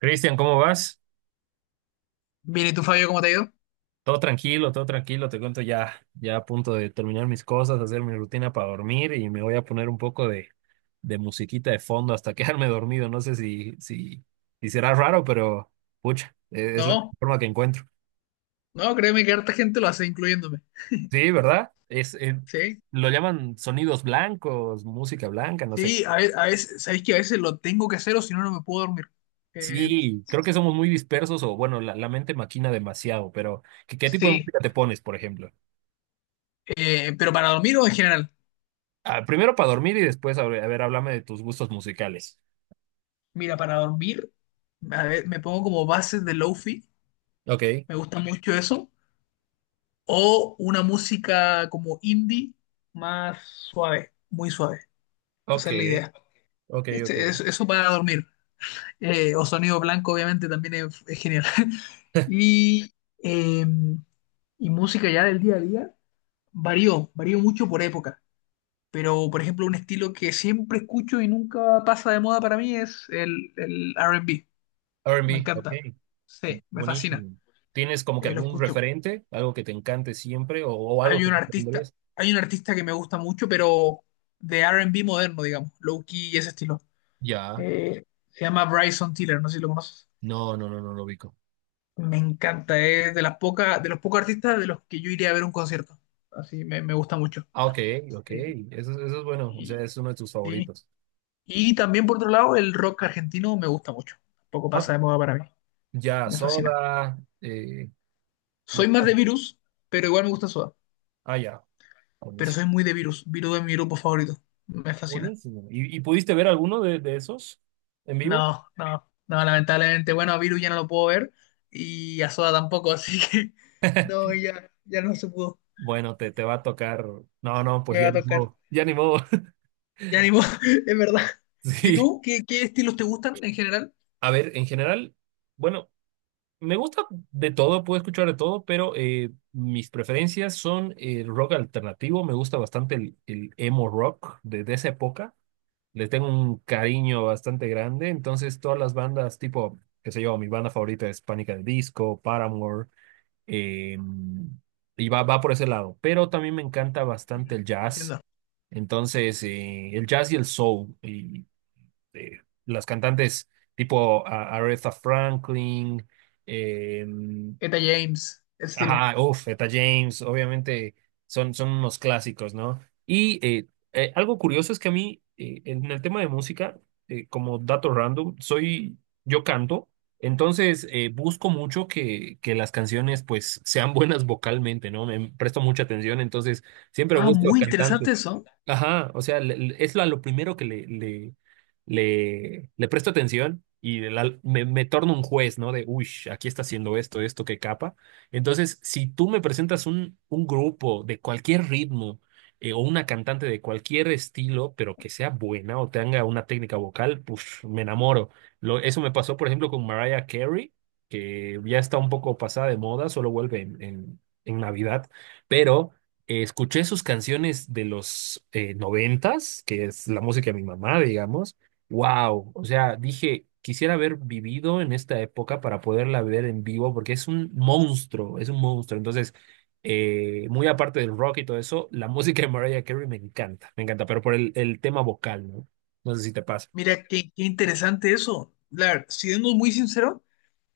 Cristian, ¿cómo vas? Bien, ¿y tú, Fabio, cómo te ha ido? Todo tranquilo, te cuento ya, ya a punto de terminar mis cosas, hacer mi rutina para dormir y me voy a poner un poco de musiquita de fondo hasta quedarme dormido. No sé si será raro, pero pucha, es la No, forma que encuentro. no, créeme que harta gente lo hace, incluyéndome. Sí, ¿verdad? Es, Sí, lo llaman sonidos blancos, música blanca, no sé. sí, a veces, sabéis que a veces lo tengo que hacer o si no, no me puedo dormir. Eh, Sí, creo que somos muy dispersos o bueno, la mente maquina demasiado, pero ¿qué, qué tipo de sí, música te pones, por ejemplo? Pero para dormir o en general. Ah, primero para dormir y después, a ver, háblame de tus gustos musicales. Mira, para dormir, a ver, me pongo como bases de lofi, Ok, me gusta mucho eso, o una música como indie más suave, muy suave. ok, Esa es la idea. ok, ok. Eso para dormir. O sonido blanco, obviamente, también es genial. Y em, Y música ya del día a día varió mucho por época. Pero, por ejemplo, un estilo que siempre escucho y nunca pasa de moda para mí es el R&B. Me R&B, ok, encanta. Sí, me fascina. buenísimo. ¿Tienes como que Lo algún escucho. referente, algo que te encante siempre o algo Hay que un no artista, pondrías? hay un artista que me gusta mucho, pero de R&B moderno, digamos, low-key y ese estilo. Ya, Eh, se llama Bryson Tiller, no sé si lo conoces. no, no, no, no lo ubico. Me encanta, es de las pocas, de los pocos artistas de los que yo iría a ver un concierto. Así me gusta mucho. Ah, ok, ok, Eh, eso es bueno, o sea, y, es uno de tus sí. favoritos. Y también, por otro lado, el rock argentino me gusta mucho. Poco Ah, pasa de moda para mí. ya, Me fascina. Soda, lo- Soy más de Virus, pero igual me gusta Soda. ah, ya, Pero buenísimo. soy muy de Virus. Virus es mi grupo favorito. Me fascina. Buenísimo. Y pudiste ver alguno de esos en vivo? No, no, no, lamentablemente. Bueno, a Virus ya no lo puedo ver y a Soda tampoco, así que no, ya, ya no se pudo. Bueno, te va a tocar. No, no, pues Me va ya a ni tocar. modo, ya ni modo. Ya ni modo, es verdad. ¿Y Sí. tú? ¿Qué, qué estilos te gustan en general? A ver, en general, bueno. Me gusta de todo, puedo escuchar de todo, pero mis preferencias son el rock alternativo. Me gusta bastante el emo rock desde esa época. Le tengo un cariño bastante grande. Entonces, todas las bandas, tipo, qué sé yo, mi banda favorita es Pánica de Disco, Paramore, eh, y va, va por ese lado. Pero también me encanta bastante Mm, el jazz. entiendo. Entonces, el jazz y el soul. Y las cantantes tipo Aretha Franklin. Eh, Eta James, ese estilo. Ajá, uf, Eta James, obviamente son, son unos clásicos, ¿no? Y algo curioso es que a mí, en el tema de música, como dato random, soy, yo canto, entonces busco mucho que las canciones pues sean buenas vocalmente, ¿no? Me presto mucha atención, entonces siempre Ah, busco a muy cantantes. interesante eso. Ajá, o sea, es lo, a lo primero que le presto atención y me, me torno un juez, ¿no? De, uy, aquí está haciendo esto, esto, qué capa. Entonces, si tú me presentas un grupo de cualquier ritmo o una cantante de cualquier estilo, pero que sea buena o tenga una técnica vocal, pues me enamoro. Lo, eso me pasó, por ejemplo, con Mariah Carey, que ya está un poco pasada de moda, solo vuelve en Navidad, pero escuché sus canciones de los noventas, que es la música de mi mamá, digamos. Wow, o sea, dije, quisiera haber vivido en esta época para poderla ver en vivo, porque es un monstruo, es un monstruo. Entonces, muy aparte del rock y todo eso, la música de Mariah Carey me encanta, pero por el tema vocal, ¿no? No sé si te pasa. Mira, qué, qué interesante eso. Siendo muy sincero,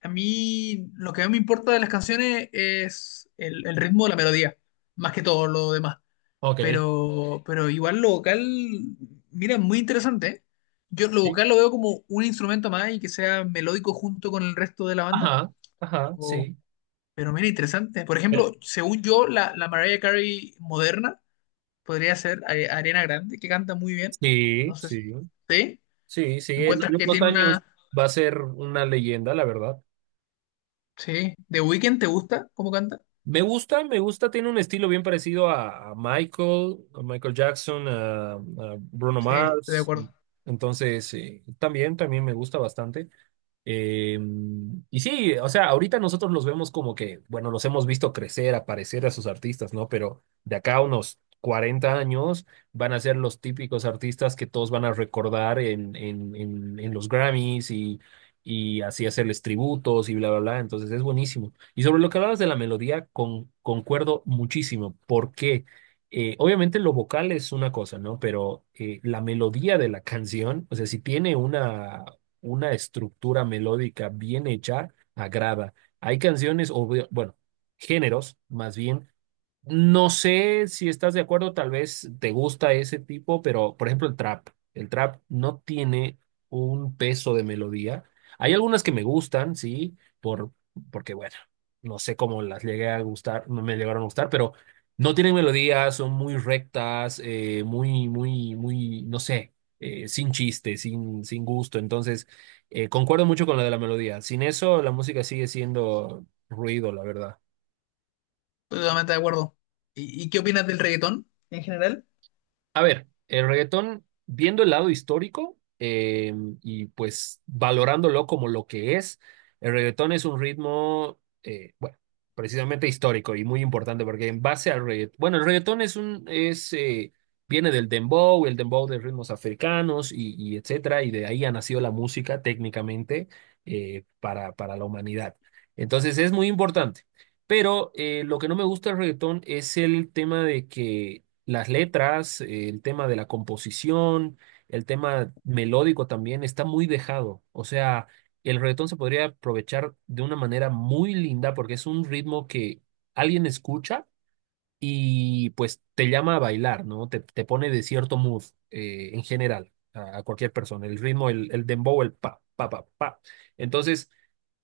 a mí lo que a me importa de las canciones es el ritmo de la melodía, más que todo lo demás. Ok, Pero igual lo vocal, mira, muy interesante, ¿eh? Yo lo sí. vocal lo veo como un instrumento más y que sea melódico junto con el resto de la banda. Ajá, ajá, Pero, sí. pero mira, interesante. Por Pero- ejemplo, según yo, la Mariah Carey moderna podría ser Ariana Grande, que canta muy bien. No Sí, sé si... sí, ¿Sí? sí, sí. En ¿Encuentras que unos tiene años una... va a ser una leyenda, la verdad. Sí, ¿The Weeknd te gusta cómo canta? Me gusta, tiene un estilo bien parecido a Michael Jackson, a Bruno Sí, estoy de Mars. acuerdo, Entonces, también, también me gusta bastante. Eh, y sí, o sea, ahorita nosotros los vemos como que, bueno, los hemos visto crecer, aparecer a sus artistas, ¿no? Pero de acá a unos 40 años van a ser los típicos artistas que todos van a recordar en los Grammys y así hacerles tributos y bla, bla, bla. Entonces es buenísimo. Y sobre lo que hablabas de la melodía, concuerdo muchísimo, porque obviamente lo vocal es una cosa, ¿no? Pero la melodía de la canción, o sea, si tiene una estructura melódica bien hecha agrada. Hay canciones, o bueno, géneros más bien, no sé si estás de acuerdo, tal vez te gusta ese tipo, pero por ejemplo el trap no tiene un peso de melodía. Hay algunas que me gustan, sí, por, porque bueno, no sé cómo las llegué a gustar, no me llegaron a gustar, pero no tienen melodía, son muy rectas, no sé, sin chiste, sin, sin gusto. Entonces, concuerdo mucho con la de la melodía. Sin eso, la música sigue siendo ruido, la verdad. estoy totalmente de acuerdo. Y qué opinas del reggaetón en general? A ver, el reggaetón, viendo el lado histórico y pues valorándolo como lo que es, el reggaetón es un ritmo, bueno, precisamente histórico y muy importante porque en base al reggaetón, bueno, el reggaetón es un, es, viene del dembow, el dembow de ritmos africanos y etcétera, y de ahí ha nacido la música técnicamente para la humanidad. Entonces es muy importante. Pero lo que no me gusta del reggaetón es el tema de que las letras, el tema de la composición, el tema melódico también está muy dejado. O sea, el reggaetón se podría aprovechar de una manera muy linda porque es un ritmo que alguien escucha y pues te llama a bailar, ¿no? Te pone de cierto mood en general a cualquier persona. El ritmo, el dembow, el pa, pa, pa, pa. Entonces,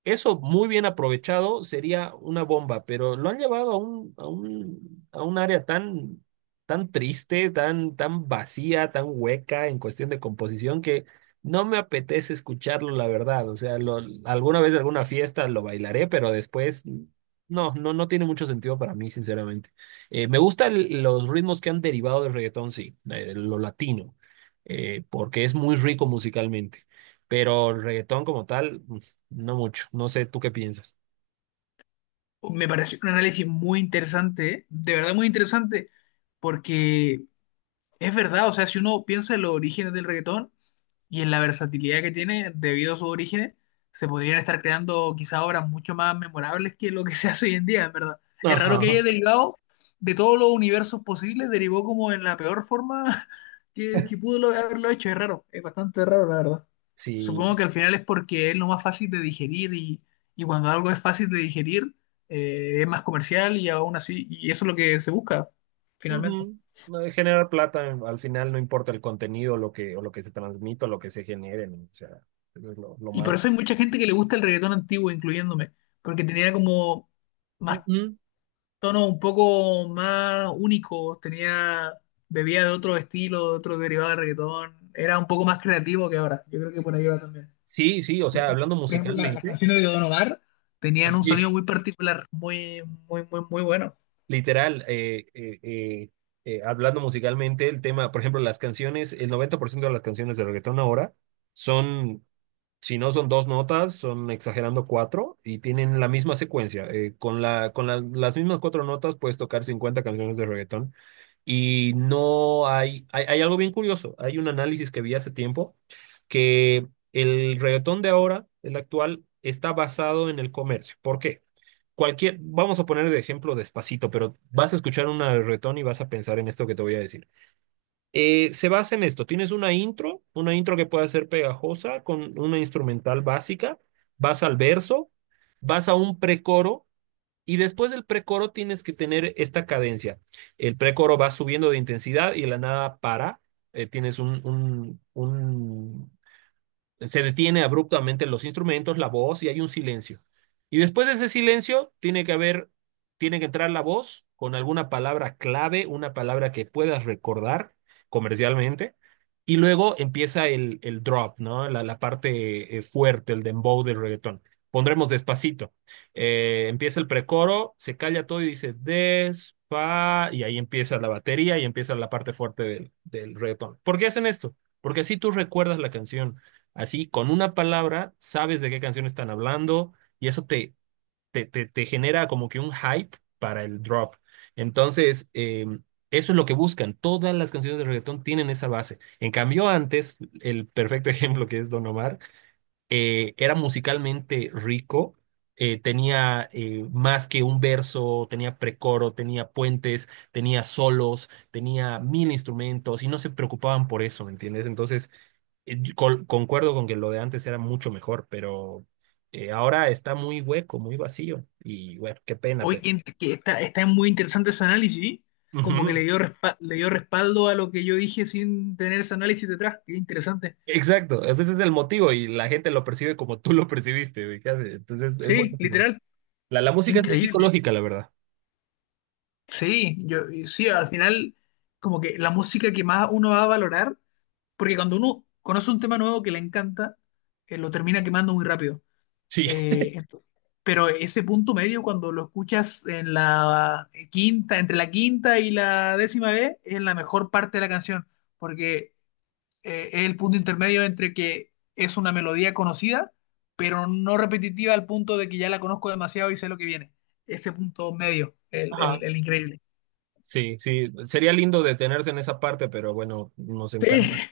eso muy bien aprovechado sería una bomba, pero lo han llevado a un área tan, tan triste, tan, tan vacía, tan hueca en cuestión de composición que no me apetece escucharlo, la verdad. O sea, alguna vez, alguna fiesta lo bailaré, pero después no, no, no tiene mucho sentido para mí, sinceramente. Me gustan los ritmos que han derivado del reggaetón, sí, lo latino, porque es muy rico musicalmente, pero el reggaetón como tal. No mucho. No sé, ¿tú qué piensas? Oh, me pareció un análisis muy interesante, ¿eh? De verdad muy interesante, porque es verdad, o sea, si uno piensa en los orígenes del reggaetón, y en la versatilidad que tiene, debido a sus orígenes, se podrían estar creando quizá obras mucho más memorables que lo que se hace hoy en día, en verdad. Es raro que haya Ajá. derivado de todos los universos posibles, derivó como en la peor forma que pudo haberlo hecho. Es raro, es bastante raro, la verdad. Supongo Sí. que al final es porque es lo más fácil de digerir y cuando algo es fácil de digerir, es más comercial y aún así, y eso es lo que se busca, finalmente. Ujú. No, de generar plata, al final no importa el contenido, lo que, o lo que se transmite, o lo que se genere, ¿no? O sea, eso es lo Y por malo. eso hay mucha gente que le gusta el reggaetón antiguo, incluyéndome, porque tenía como más Ujú. tonos un poco más únicos, tenía, bebía de otro estilo, de otro derivado de reggaetón, era un poco más creativo que ahora. Yo creo que por ahí va también. Sí, sí, o Por sea, eso, hablando por ejemplo, las musicalmente, canciones de Don Omar tenían un sí, sonido muy particular, muy, muy, muy, muy bueno. literal, hablando musicalmente, el tema, por ejemplo, las canciones, el 90% de las canciones de reggaetón ahora son. Si no son dos notas, son exagerando cuatro y tienen la misma secuencia. Las mismas cuatro notas puedes tocar 50 canciones de reggaetón y no hay, hay algo bien curioso. Hay un análisis que vi hace tiempo que el reggaetón de ahora, el actual, está basado en el comercio. ¿Por qué? Cualquier, vamos a poner de ejemplo Despacito, pero vas a escuchar una de reggaetón y vas a pensar en esto que te voy a decir. Se basa en esto. Tienes una intro que puede ser pegajosa con una instrumental básica, vas al verso, vas a un precoro y después del precoro tienes que tener esta cadencia. El precoro va subiendo de intensidad y de la nada para. Un se detiene abruptamente los instrumentos, la voz y hay un silencio. Y después de ese silencio tiene que haber, tiene que entrar la voz con alguna palabra clave, una palabra que puedas recordar comercialmente. Y luego empieza el drop, ¿no? La parte fuerte, el dembow del reggaetón. Pondremos despacito. Empieza el precoro, se calla todo y dice despa, y ahí empieza la batería y empieza la parte fuerte del reggaetón. ¿Por qué hacen esto? Porque así tú recuerdas la canción. Así, con una palabra, sabes de qué canción están hablando y eso te genera como que un hype para el drop. Entonces, eso es lo que buscan. Todas las canciones de reggaetón tienen esa base. En cambio, antes, el perfecto ejemplo que es Don Omar, era musicalmente rico, tenía más que un verso, tenía precoro, tenía puentes, tenía solos, tenía mil instrumentos y no se preocupaban por eso, ¿me entiendes? Entonces... Yo concuerdo con que lo de antes era mucho mejor, pero ahora está muy hueco, muy vacío. Y bueno, qué pena, Hoy pero. Está muy interesante ese análisis, como que Ujú. Le dio respaldo a lo que yo dije sin tener ese análisis detrás. Qué interesante. Exacto, ese es el motivo y la gente lo percibe como tú lo percibiste. Güey, casi. Entonces es Sí, buenísimo. literal. La Qué música es muy increíble, ¿eh? psicológica, la verdad. Sí, yo y sí, al final como que la música que más uno va a valorar, porque cuando uno conoce un tema nuevo que le encanta, lo termina quemando muy rápido. Sí. Eh, ent- pero ese punto medio cuando lo escuchas en la quinta, entre la quinta y la décima vez, es la mejor parte de la canción, porque es el punto intermedio entre que es una melodía conocida, pero no repetitiva al punto de que ya la conozco demasiado y sé lo que viene. Ese punto medio, el, Ajá. el el increíble. Sí, sí, sería lindo detenerse en esa parte, pero bueno, nos encanta Sí,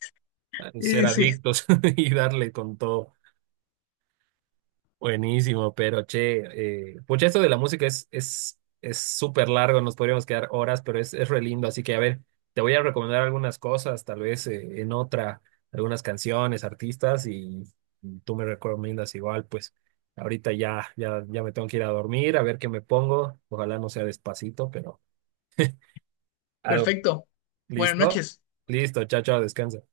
ser y sí, adictos y darle con todo. Buenísimo, pero che, pucha, esto de la música es súper largo, nos podríamos quedar horas, pero es re lindo, así que a ver, te voy a recomendar algunas cosas, tal vez en otra, algunas canciones, artistas, y tú me recomiendas igual, pues ahorita ya, ya, ya me tengo que ir a dormir, a ver qué me pongo, ojalá no sea despacito, pero algo, perfecto. Buenas ¿listo? noches. Listo, chao, chao, descansa.